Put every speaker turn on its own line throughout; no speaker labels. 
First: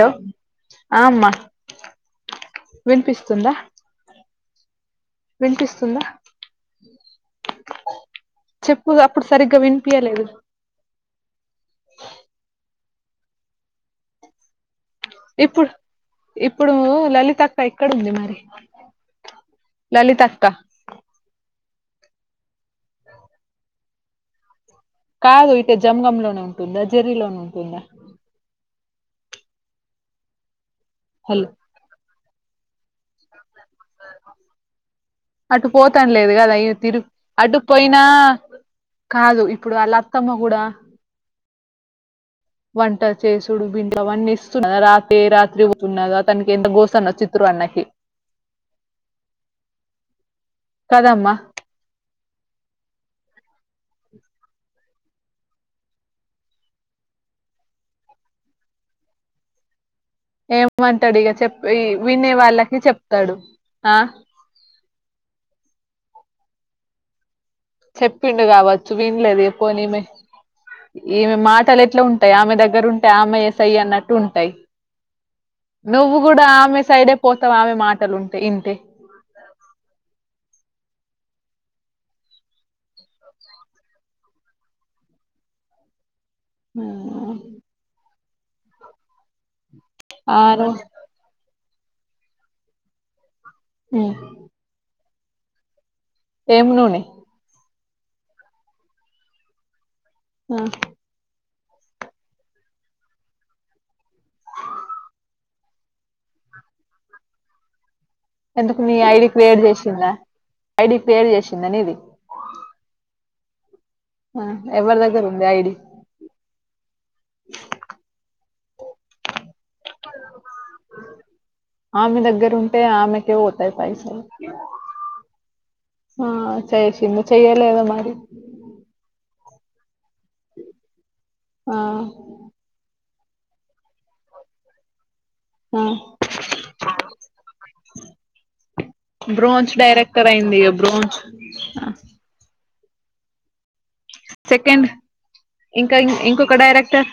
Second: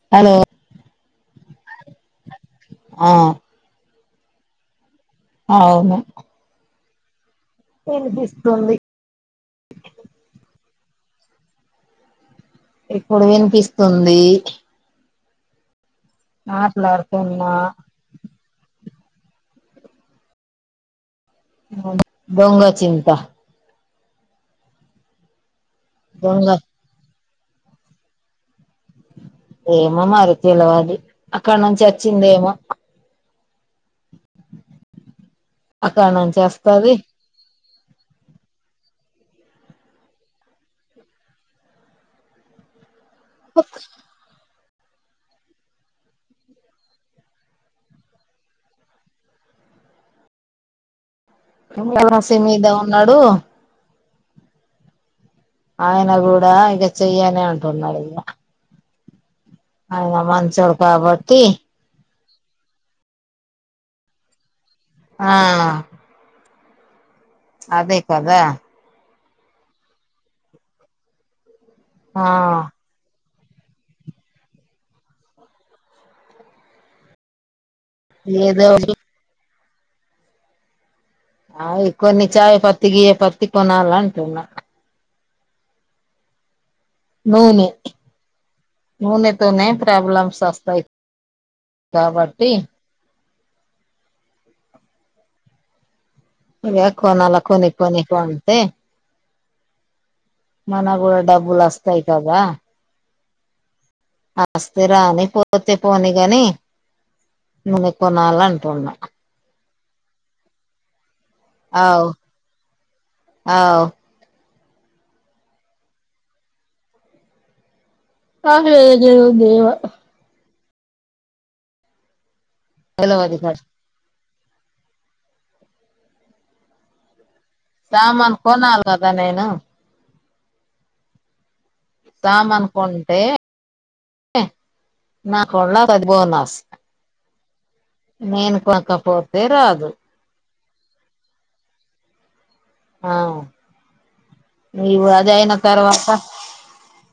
Hello ఆ అమ్మా
ఆ
వినిపిస్తుందా
అవును
వినిపిస్తుందా
వినిపిస్తుంది
చెప్పు అప్పుడు సరిగ్గా వినిపియలేదు అ
ఇప్పుడు వినిపిస్తుంది
ఇప్పుడు ఇప్పుడు లలిత
మాట్లాడుతున్నా
అక్క ఎక్కడున్ది మరి లలిత అక్క
దొంగ చింత
కాదు ఇట జంగం లోనే
దొంగ
ఉంటుందా జరీ లోనే ఉంటుందా
ఏమో మరి తెలవదు
హలో
అక్కడ నుంచి వచ్చిందేమో
అటు
అక్కడ
పోతాను లేదు
నుంచి
కదా అ
వస్తది
తిరు అటు పోయినా కాదు ఇప్పుడు అలా అత్తమ్మా కూడా వంట చేసుడు బింట్లో వన్నెస్ రాత్రి రాత్రి వన్నదా తనకి ఎంత గోస్తు అన్న చిత్రు అన్నకి కదా మ్మా
ఇంగ వసి మీదే ఉన్నాడు ఆయన కూడా ఇక చెయ్యనే అంటున్నాడు ఇక ఆయన మంచోడు
ఏమమంటాడు ఇక
కాబట్టి
చెప్ప వినే వాళ్ళకి చెప్తాడు ఆ
ఆ అదే కదా
చెప్పిండు కావచ్చు మీ లేదు ఎ పోనిమె ఈమె మాటలు ఎట్లా
ఆ
ఉంటాయి ఆమె దగ్గర ఉంటే ఆమె సై అన్నట్టు ఉంటాయి నువ్వు కూడా ఆమె సైడే పోతావు ఆమె మా పంటలు ఉంటాయి
ఏదో
ఏంటే
అవి కొన్ని చాయ పత్తి గియ పత్తి కొనాల అంటున్నా నూనె నూనెతేనే
ఆ
ప్రాబ్లమ్స్
నువ్వు
వస్తాయి కాబట్టి
ఉ
ఇ
నూనె
కొనలా కొనిక్ కొని కొంటె
ఆ,
మన కూడా డబ్బులు వస్తాయి కదా వస్తే రాని పోతే పోని గానిన
ఎందుకు మీ ఐడి క్రియేర్ చేసిందా ఐడి క్రియేర్ చేసిందాని నీది
అవు అవు
ఎవరి దగ్గర ఉంది ఐడి
[unintelligible]
ఆమె దగ్గర ఉంటే ఆమెకే
తెలవదు కదా
పోతాయి పైసలు ఆ చేైసింది
సామాన్ కొనలే కదా నేను
ఆ,
సామను కొంటె నా కొళ
ఆ.
అది బోన్నస్ నేను కాకపోతే రాదు
రోజ్
ఆ
సెకండ్
నీవు అది అయిన
ఇంకా
తర్వాత
ఇంకొక డైరెక్టర్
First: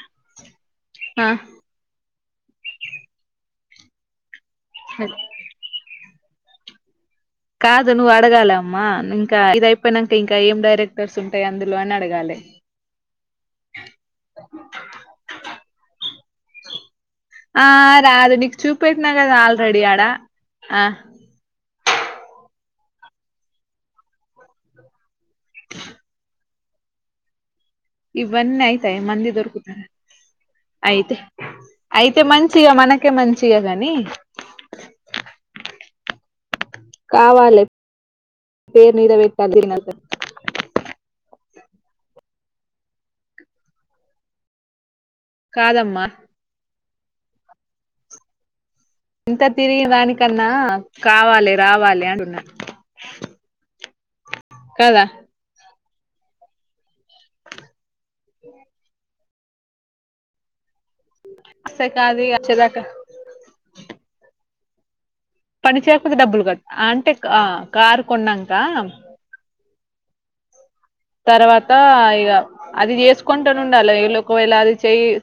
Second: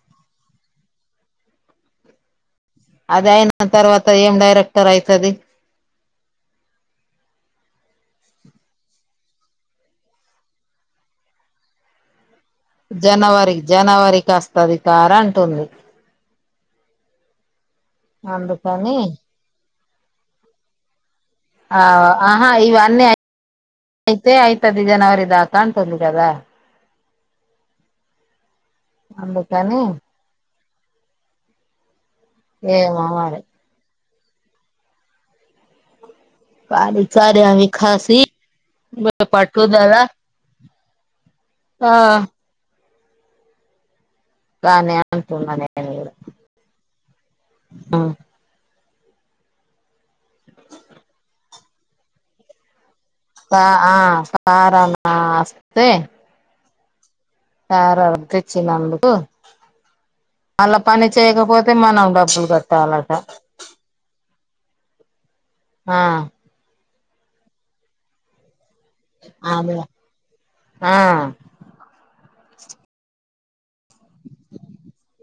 ఆ
అద అయిన తర్వాత ఏం డైరెక్టర్ అయితుది
కాదు నువ్వు అడగాలి అమ్మా ఇంకా ఇది అయిపోయినాక ఇంకా ఏం డైరెక్టర్స్ ఉంటాయి అందులో అని అడగాలి
జనవరి జనవరికి వస్తుది సార్ అంటుంది
ఆ రాదు నీకు చూప
అందుకని
పెట్టినా కదా ఆల్రెడీ ఆడా ఆ
ఆ ఆహా ఇవన్నీ అయితే అయితుది జనవరి దాకా అంటుంది కదా
ఇవన్న అయితాయి మల్లి
అందుకని
దొరుకుతారా అయితే అయితే మంచిగా
ఏమో
మనకే
మరి
మంచిగా గాని
పారి చారి
కావాలి
అవిఖాసి
పేరు
బ
మీద పెట్టాలి
పట్టు
తిరిగినంత
దాల ఆ కాగనీ అంటన్నానేను
కాదమ్మా
కూడా
ఇంత తిరిగి దానికన్నా కావాలి రావాలి అంటున్నారు
ఆ
కదా
సారామా అస్తస్తే [unintelligible] వర అర్ధచ్చి నన్నకు [unintelligible] అళ్లా పని చేయకపోతే
అస
మనం
కాదు ఇగ
డబ్బులు
వచ్చేదాకా
కట్టాలట
పని
ఆ
చేయకపోతే డబ్బులు కదా అంటే కారు కొన్నాక
ఆనుగా
తర్వాత ఇగ్ ఇగ అది చేసుకుంటూనే ఉండాలే ఒకవేళ అది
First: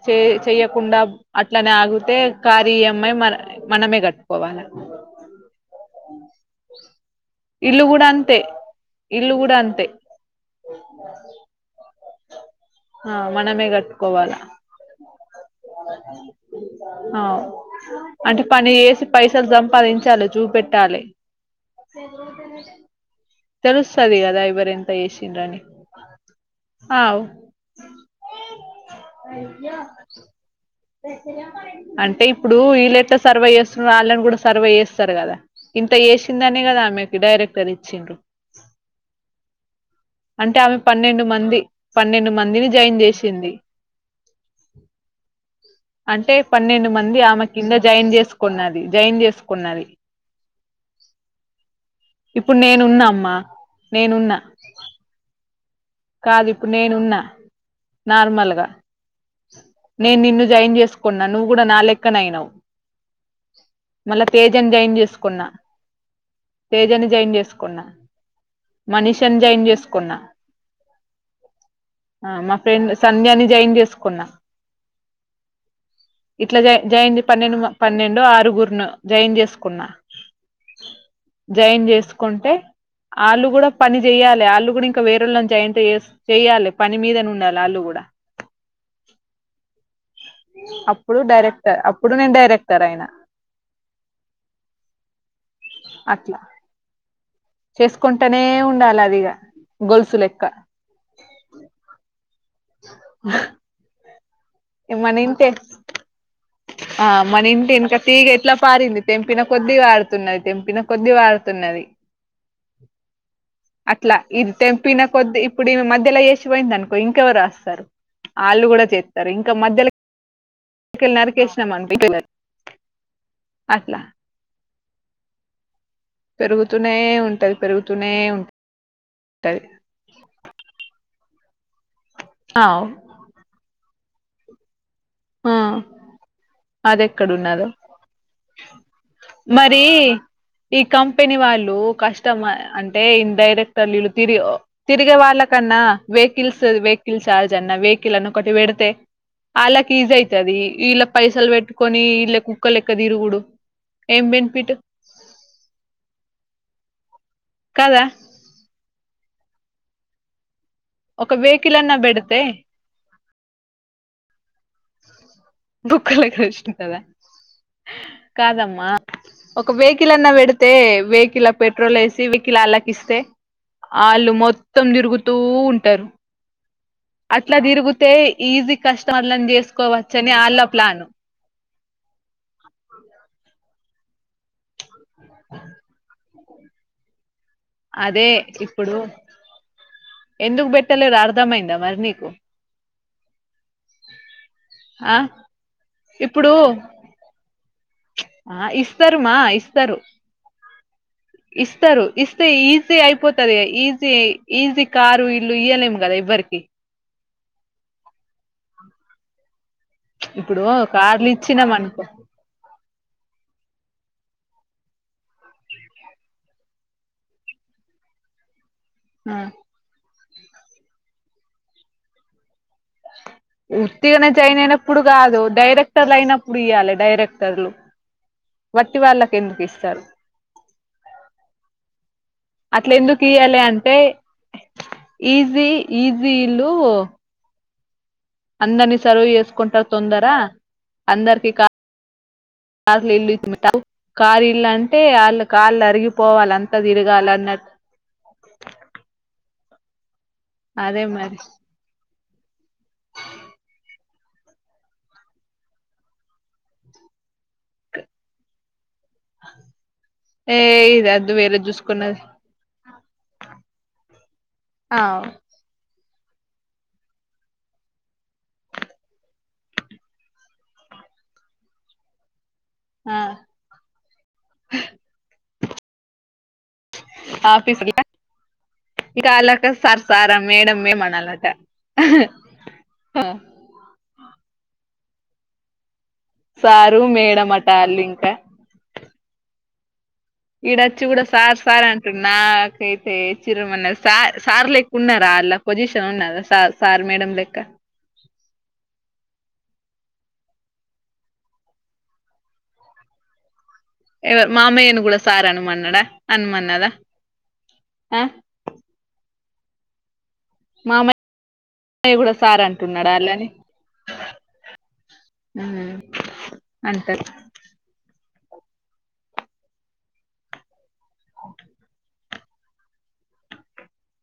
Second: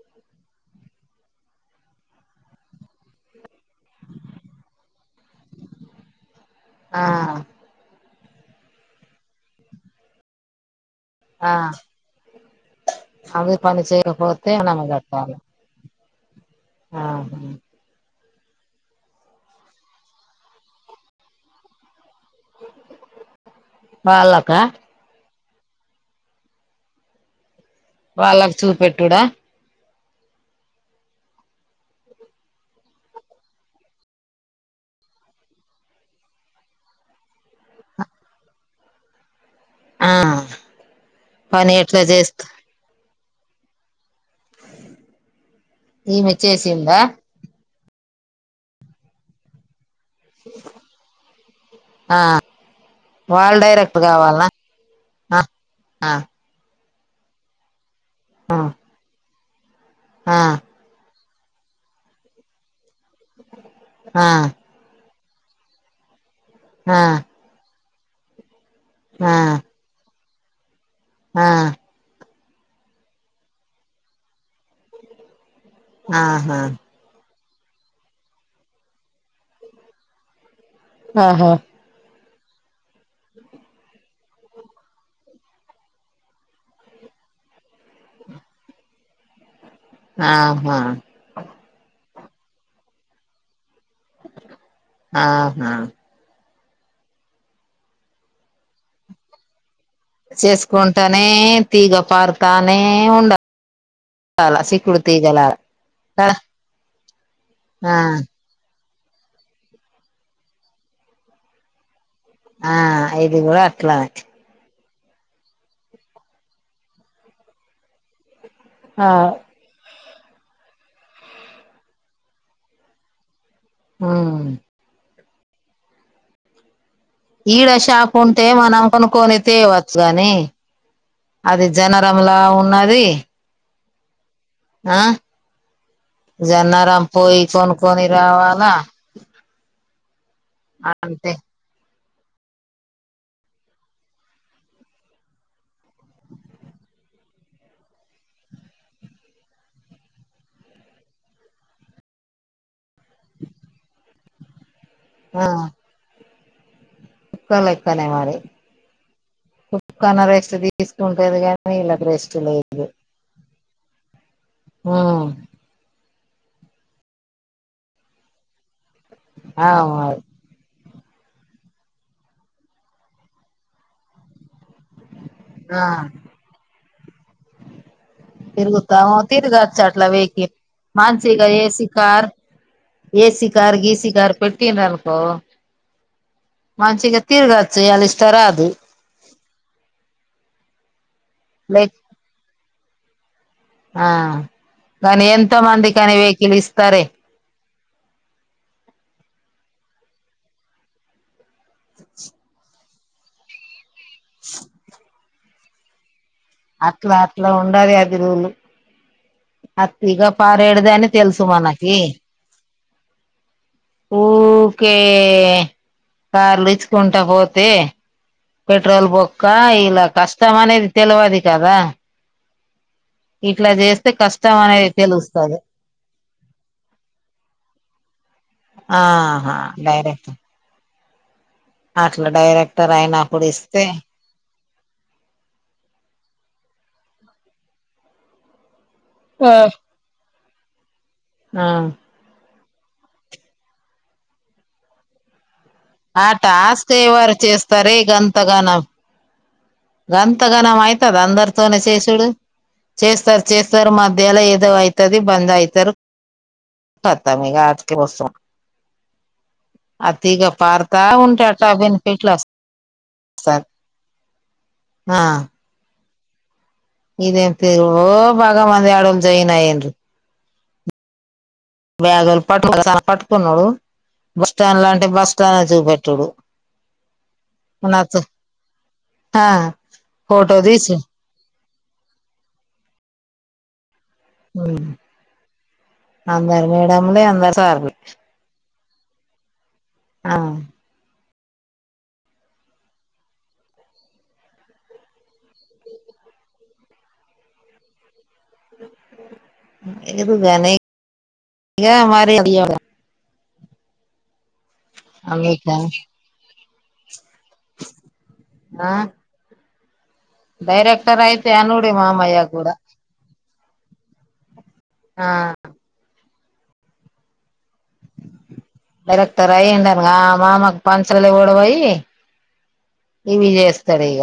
చె చెయకుండా అట్లనే ఆగు తే కారు ఈ ఏం అయి మన మనమే కట్టుకోవాల
ఆ
ఇల్లు కూడా అంత్ తే ఇల్లు కూడా అంతే
ఆ
ఆ
అది
మనమే
పని
కట్టుకోవాల
చేకపోతే మనం గట్టలి
అవ్ అంటే పని చేసి పైసలు సంపాదించాలి చూపెట్టాలి తెలుసాదిగదా
వాళ్ళకా
ఎవరెంత చేసిండ్రని అవ్
వాళ్ళకు చూపెట్టుడా
అంటే ఇప్పుడు వీలెట్ల సర్వే చేస్తున్నారు వాళ్ళకి కూడా సర్వే చేస్తారు కదా ఇంత చేసిందనే కదా ఆమెకి డైరెక్టర్ ఇచ్చిండ్రు
ఆ
అంటే ఆమె పన్నెండు మంది
పని ఎట్లా
పన్నెండు
చేస్త
మందిని జాయిన్ చేసింది
ఈమె
అంటే పన్నెండు
చేసిందా
మంది ఆమె కింద జాయిన్ చేసుకున్నది జాయిన్ చేసుకున్నది
ఆ
ఇప్పుడు నేనున్నా అమ్మా
వాళ్ళ డైరెక్ట్
నేనున్నా
కావాలా ఆ ఆ
కాదు ఇప్పుడు నేనున్నా
ఆ
నార్మల్గా నేను
ఆ
నిన్ను జాయిన్ చేసుకున్నా నువ్వు కూడా నా లెక్కన అయినావు మళ్ళా తేజని జాయిన్ చేసుకున్నా
ఆ ఆ
తేజని జాయిన్ చేసుకున్నా మనిషని జాయిన్ చేసుకున్నా
ఆ ఆ
ఆ మా ఫ్రెండ్ సంధ్యని జాయిన్ చేసుకున్నా
ఆహా
ఇట్లా జ జైన్ పన్నెండు పన్నెండు ఆరుగురునో జయిన్ చేసుకున్నా
ఆహా
జైయిన్ చేసుకుంటే ఆళ్లు కూడా పని చెయ్యాలే ఆళ్లు కూడా ఇంకా వేరేళ్ళని జాయింట్ చెయ్యాలి పని మీదని ఉండాలి ఆళ్లు కూడా
ఆహా
అప్పుడు డైరెక్టర్ అప్పుడు నేను డైరెక్టర్ అయిన
ఆహా
చేసుకుంటానే ఉండాలి అదిఇగ
చేసుకుంటానే తీగ పారుతానే ఉండాల్ అలా సేకృతి
మన
గల
ఇంటే
అలా
ఆ మన ఇంటి ఎనక తీగ ఎట్లా ప పారింది తెంపిన కొద్ది వాడుతున్నది తెంపిన కొద్ది వాడుతున్నది
ఆ ఇది గూడ అట్లానే
పిన కొద్ది ఇప్పుడు ఈమే మధ్యలో ఎసిపోయింది అనుకో ఇంకెవరు రాస్తారు వాళ్ళు కూడా
ఆ
చేస్తారు ఇంకా మధ్యలో కెళ్ళినరు [unintelligible]
ఉమ్
పెరుగుతు పెరుతూనే ఉంటది
ఈడ
పెరుగుతూనే
షాప్ ఉంటే
ఉంట్
మనం కొనుక్కొని
ఉంటది
తేవచ్చు గాని అది జనరంలా
అవ్
ఉన్నది ఆ
ఆ
జన్నర పోయి కొనుక్కొని రావాలా
మరీ ఈ
అంటే
కంపెనీ వాళ్ళు కష్ అంటే ఇన్ డైరెక్టర్ వీళ్ళు తిరి తిరిగే వాళ్ళకన్నా వెహికల్స్ వెహికల్స్ చార్జ అన్న వెహికల్ అన్న ఒకటి పేడితే ఆల్ల ఈజీ అయితది ఇల్లె పైసలు పెట్టుకొని ఇల్ళ కుక్కల లెక్క తిరుగుడు ఏం బెనిఫిట్
కుక్కల
కదా
లేక్కనే మారీ కుక్కన్న రెస్ట్ తీసు
ఒక
తీసుకుంటది గానీ
వెహికల్ అన్నా
ఇల్లకు రెస్ట్
పెడితే
లేదు ఆ
కుక్క లెక్క చూసిర్రు కాదమ్మా ఒక
అవు
వెహికల్
మరి
అన్నా పెడితే వెకిల్ ల పెట్రోల్ వేసి వెకిల్ అళ్ళకి ఇస్తే వాళ్ళు మొత్తం తిరుగు
ఆ
అట్లా తిరిగితే ఈజీ కస్టమర్ని చేసు
వెకి మాన్సిగా ఏసి కార్ ఏసి కార్ గీసి కార్ పెట్టు పెట్టిర్రు అనుకో మంచిగా తిరగచ్చు ఇయాల ఇష్ట
అదే
రాదు
ఇప్పుడు ఎందుకు పెట్ ట్టిర్రు అర్థమైందా
లేక్
మరి నీకు
ఆ
ఆ
కానీ ఎంతో మంది కాని
ఇప్పుడు
వెహికల్ ఇస్తారే
ఆ ఇస్తారు మా ఇస్తారు ఇస్తారు ఇస్తే ఈజీ అయిపోతాది కదా ఈజి ఈజి కారు ఇల్లు ఇయ్య లేము కదా ఎవ్వరికి
అట్లా అట్లా ఉండాది అది రులు
ఇప్పుడు
అని
కార్లు
తెలుసు
ఇచ్చినాం
మనకి
అనుకో
ఊకే కార్లు ఇచ్చుకుంటా పోతే పెట్రోల్
ఆ
బొక్క ఇలా కష్టం అనేది తెలువది కదా ఇట్లా చేస్తే
ఉత్తిగానే
కష్టం
జయిన్
అనేది
అయినప్పుడు కాదు
తెలుస్తది
డైరెక్టర్లు అయినప్పుడు ఇయాలి డైరెక్టర్లు వట్టి వాళ్ళకు
ఆహా
ఎందుకు ఇస్తారు.
డైరెక్టర్ అట్లా
అట్ల
డైరెక్టర్
ఎందుకు
అయినప్పుడు
ఇయ్యాలే
ఇస్తే
అంటే ఈజీ ఈజీ ఇల్లు అందని సర్వ్ చేసుకుంటా
ఆ
తొందరా అందరికి కార్ల్ కార్ ఇల్ కారు ఇల్లు అంటే ఆళ్లకు కాళ్ళు
ఆ
అరిగిపోవాల అంత
టాస్క్
తిరగాలి
ఎవరు
అన్నట్టు
చేస్తారే గంత గనం
అదే
అయితద
మరి
అందరితోనే చేసుడు చేస్తారు చేస్తారు మధ్యలో ఏదో అయితది బంద్ అయితారు కతం మీగా ఆడికే ఏం వోస్తం అతిగా
ఏ
పడతా
ఇది అద్దు
ఉంటా
వేరే
అట్ట
చూసుకున్నది
బెనిఫిట్లు అస్త సరే
ఆ
ఇదేం తీరుగూడు బగ మంది ఆడోళ్ళు జయన్ అయ్యిర్రు బ్యాగులు పట్టు
ఆ
పట్టుకున్నాడు బస్ స్టాండ్ లాంటి బస్ స్టాండ్ ల చూపెట్టుడు
ఆఫీస్ ల
నాతో
ఇక
ఆ
అల్లకు సార్ సార్
ఫోటో తీసి
మేడం అనాలంట ఆ
అందారు
సారు
మేడంలే
మేడం
అందారు
అట
సార్లే
ఆళ్ళు ఇంకా
ఆ
ఈడచ్చి కూడా సార్ సార్ అంటు నాకైతే చిరుమన్నాది సార్ లేక్క ఉన్నారా అళ్ళ పొజిషన్ ఉన్నాద సార్ సార్ మేడం లెక్క
అది మరి ఇంకా
ఎవ మామయ్యను కూడా సార్
అందుకని
అనుమన్నాడా అనుమన్నద
ఆ డైరెక్టర్ అయితే అనుడే
మామయ్య కూడా
మామయ్య
సార్ అంటున్నాడ వాళ్ళని
ఆ
ఉమ్ అంటా
డైరెక్టర్ అయియండ అనుగా మామకు పంచలే గొడవై ఇవి చేస్తారు ఇక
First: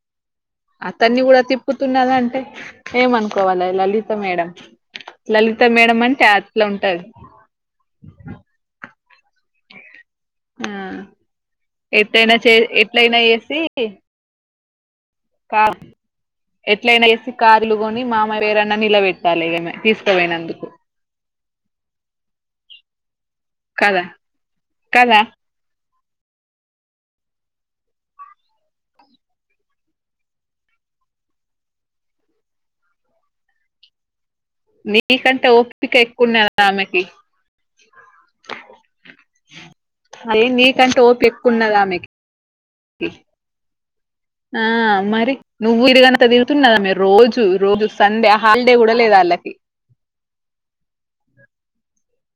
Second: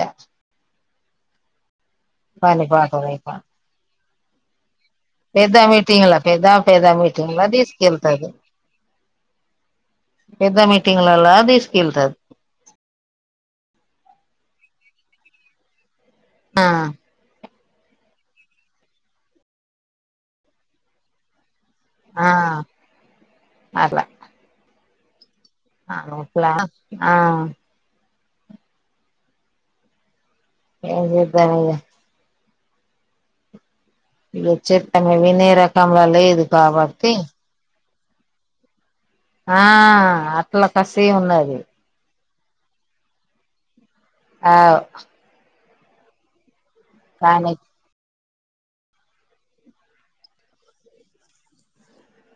అతన్ని కూడా తిప్పుతున్నదంటే
పని
ఏమనుకోవలీ లలిత మేడం
పెద్దా
లలిత మేడం
మీటింగ్లా
అంటే
పెద్దా
అట్లా
పెదా
ఉంటది
మీటింగ్లా తీసుకెళ్తాది
ఆ
తీసుకెళ్తది
ఎట్లయినా చే ఎట్లయినా చేసి కా
ఆ
ఎట్లేనే కార్లు కొని మామ పేరన్నా నిలబెట్టాలిమె తీసుకుపోయినందుకు
ఆ అర్లా
కాదా
లా ఆ ఏం చేద్దాం ఇక ఇగ చెత్తమే
నీకంటే
వినే
ఓపిక
రకంలో లేదు
ఎక్కువండదా ఆమెకి
కాబట్టి ఆ
అదే
అట్లా
నీకంటే
కసి
ఓపి
ఉన్నది
ఎక్కున్నదామెకి ఆ మరి నువ్వు ఊరిగత తిగుతున్నదా మీరు రోజు
కానీ
రోజు సండే హాలిడే కూడా లేదు వాళ్ళకి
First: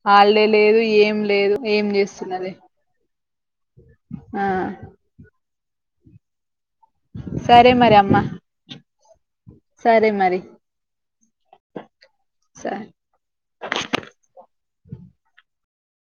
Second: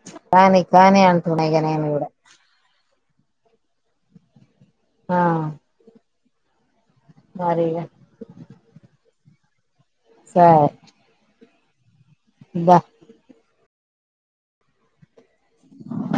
హాలిడే
కానీ
లేదు
కానీ
ఏం
అంటున్నా
లేదు
ఇగ నేను
ఏం
కూడా
చేస్తున్నది ఆ
ఆ
సరే మరి అమ్మా సరే మరి
వాహ
సరే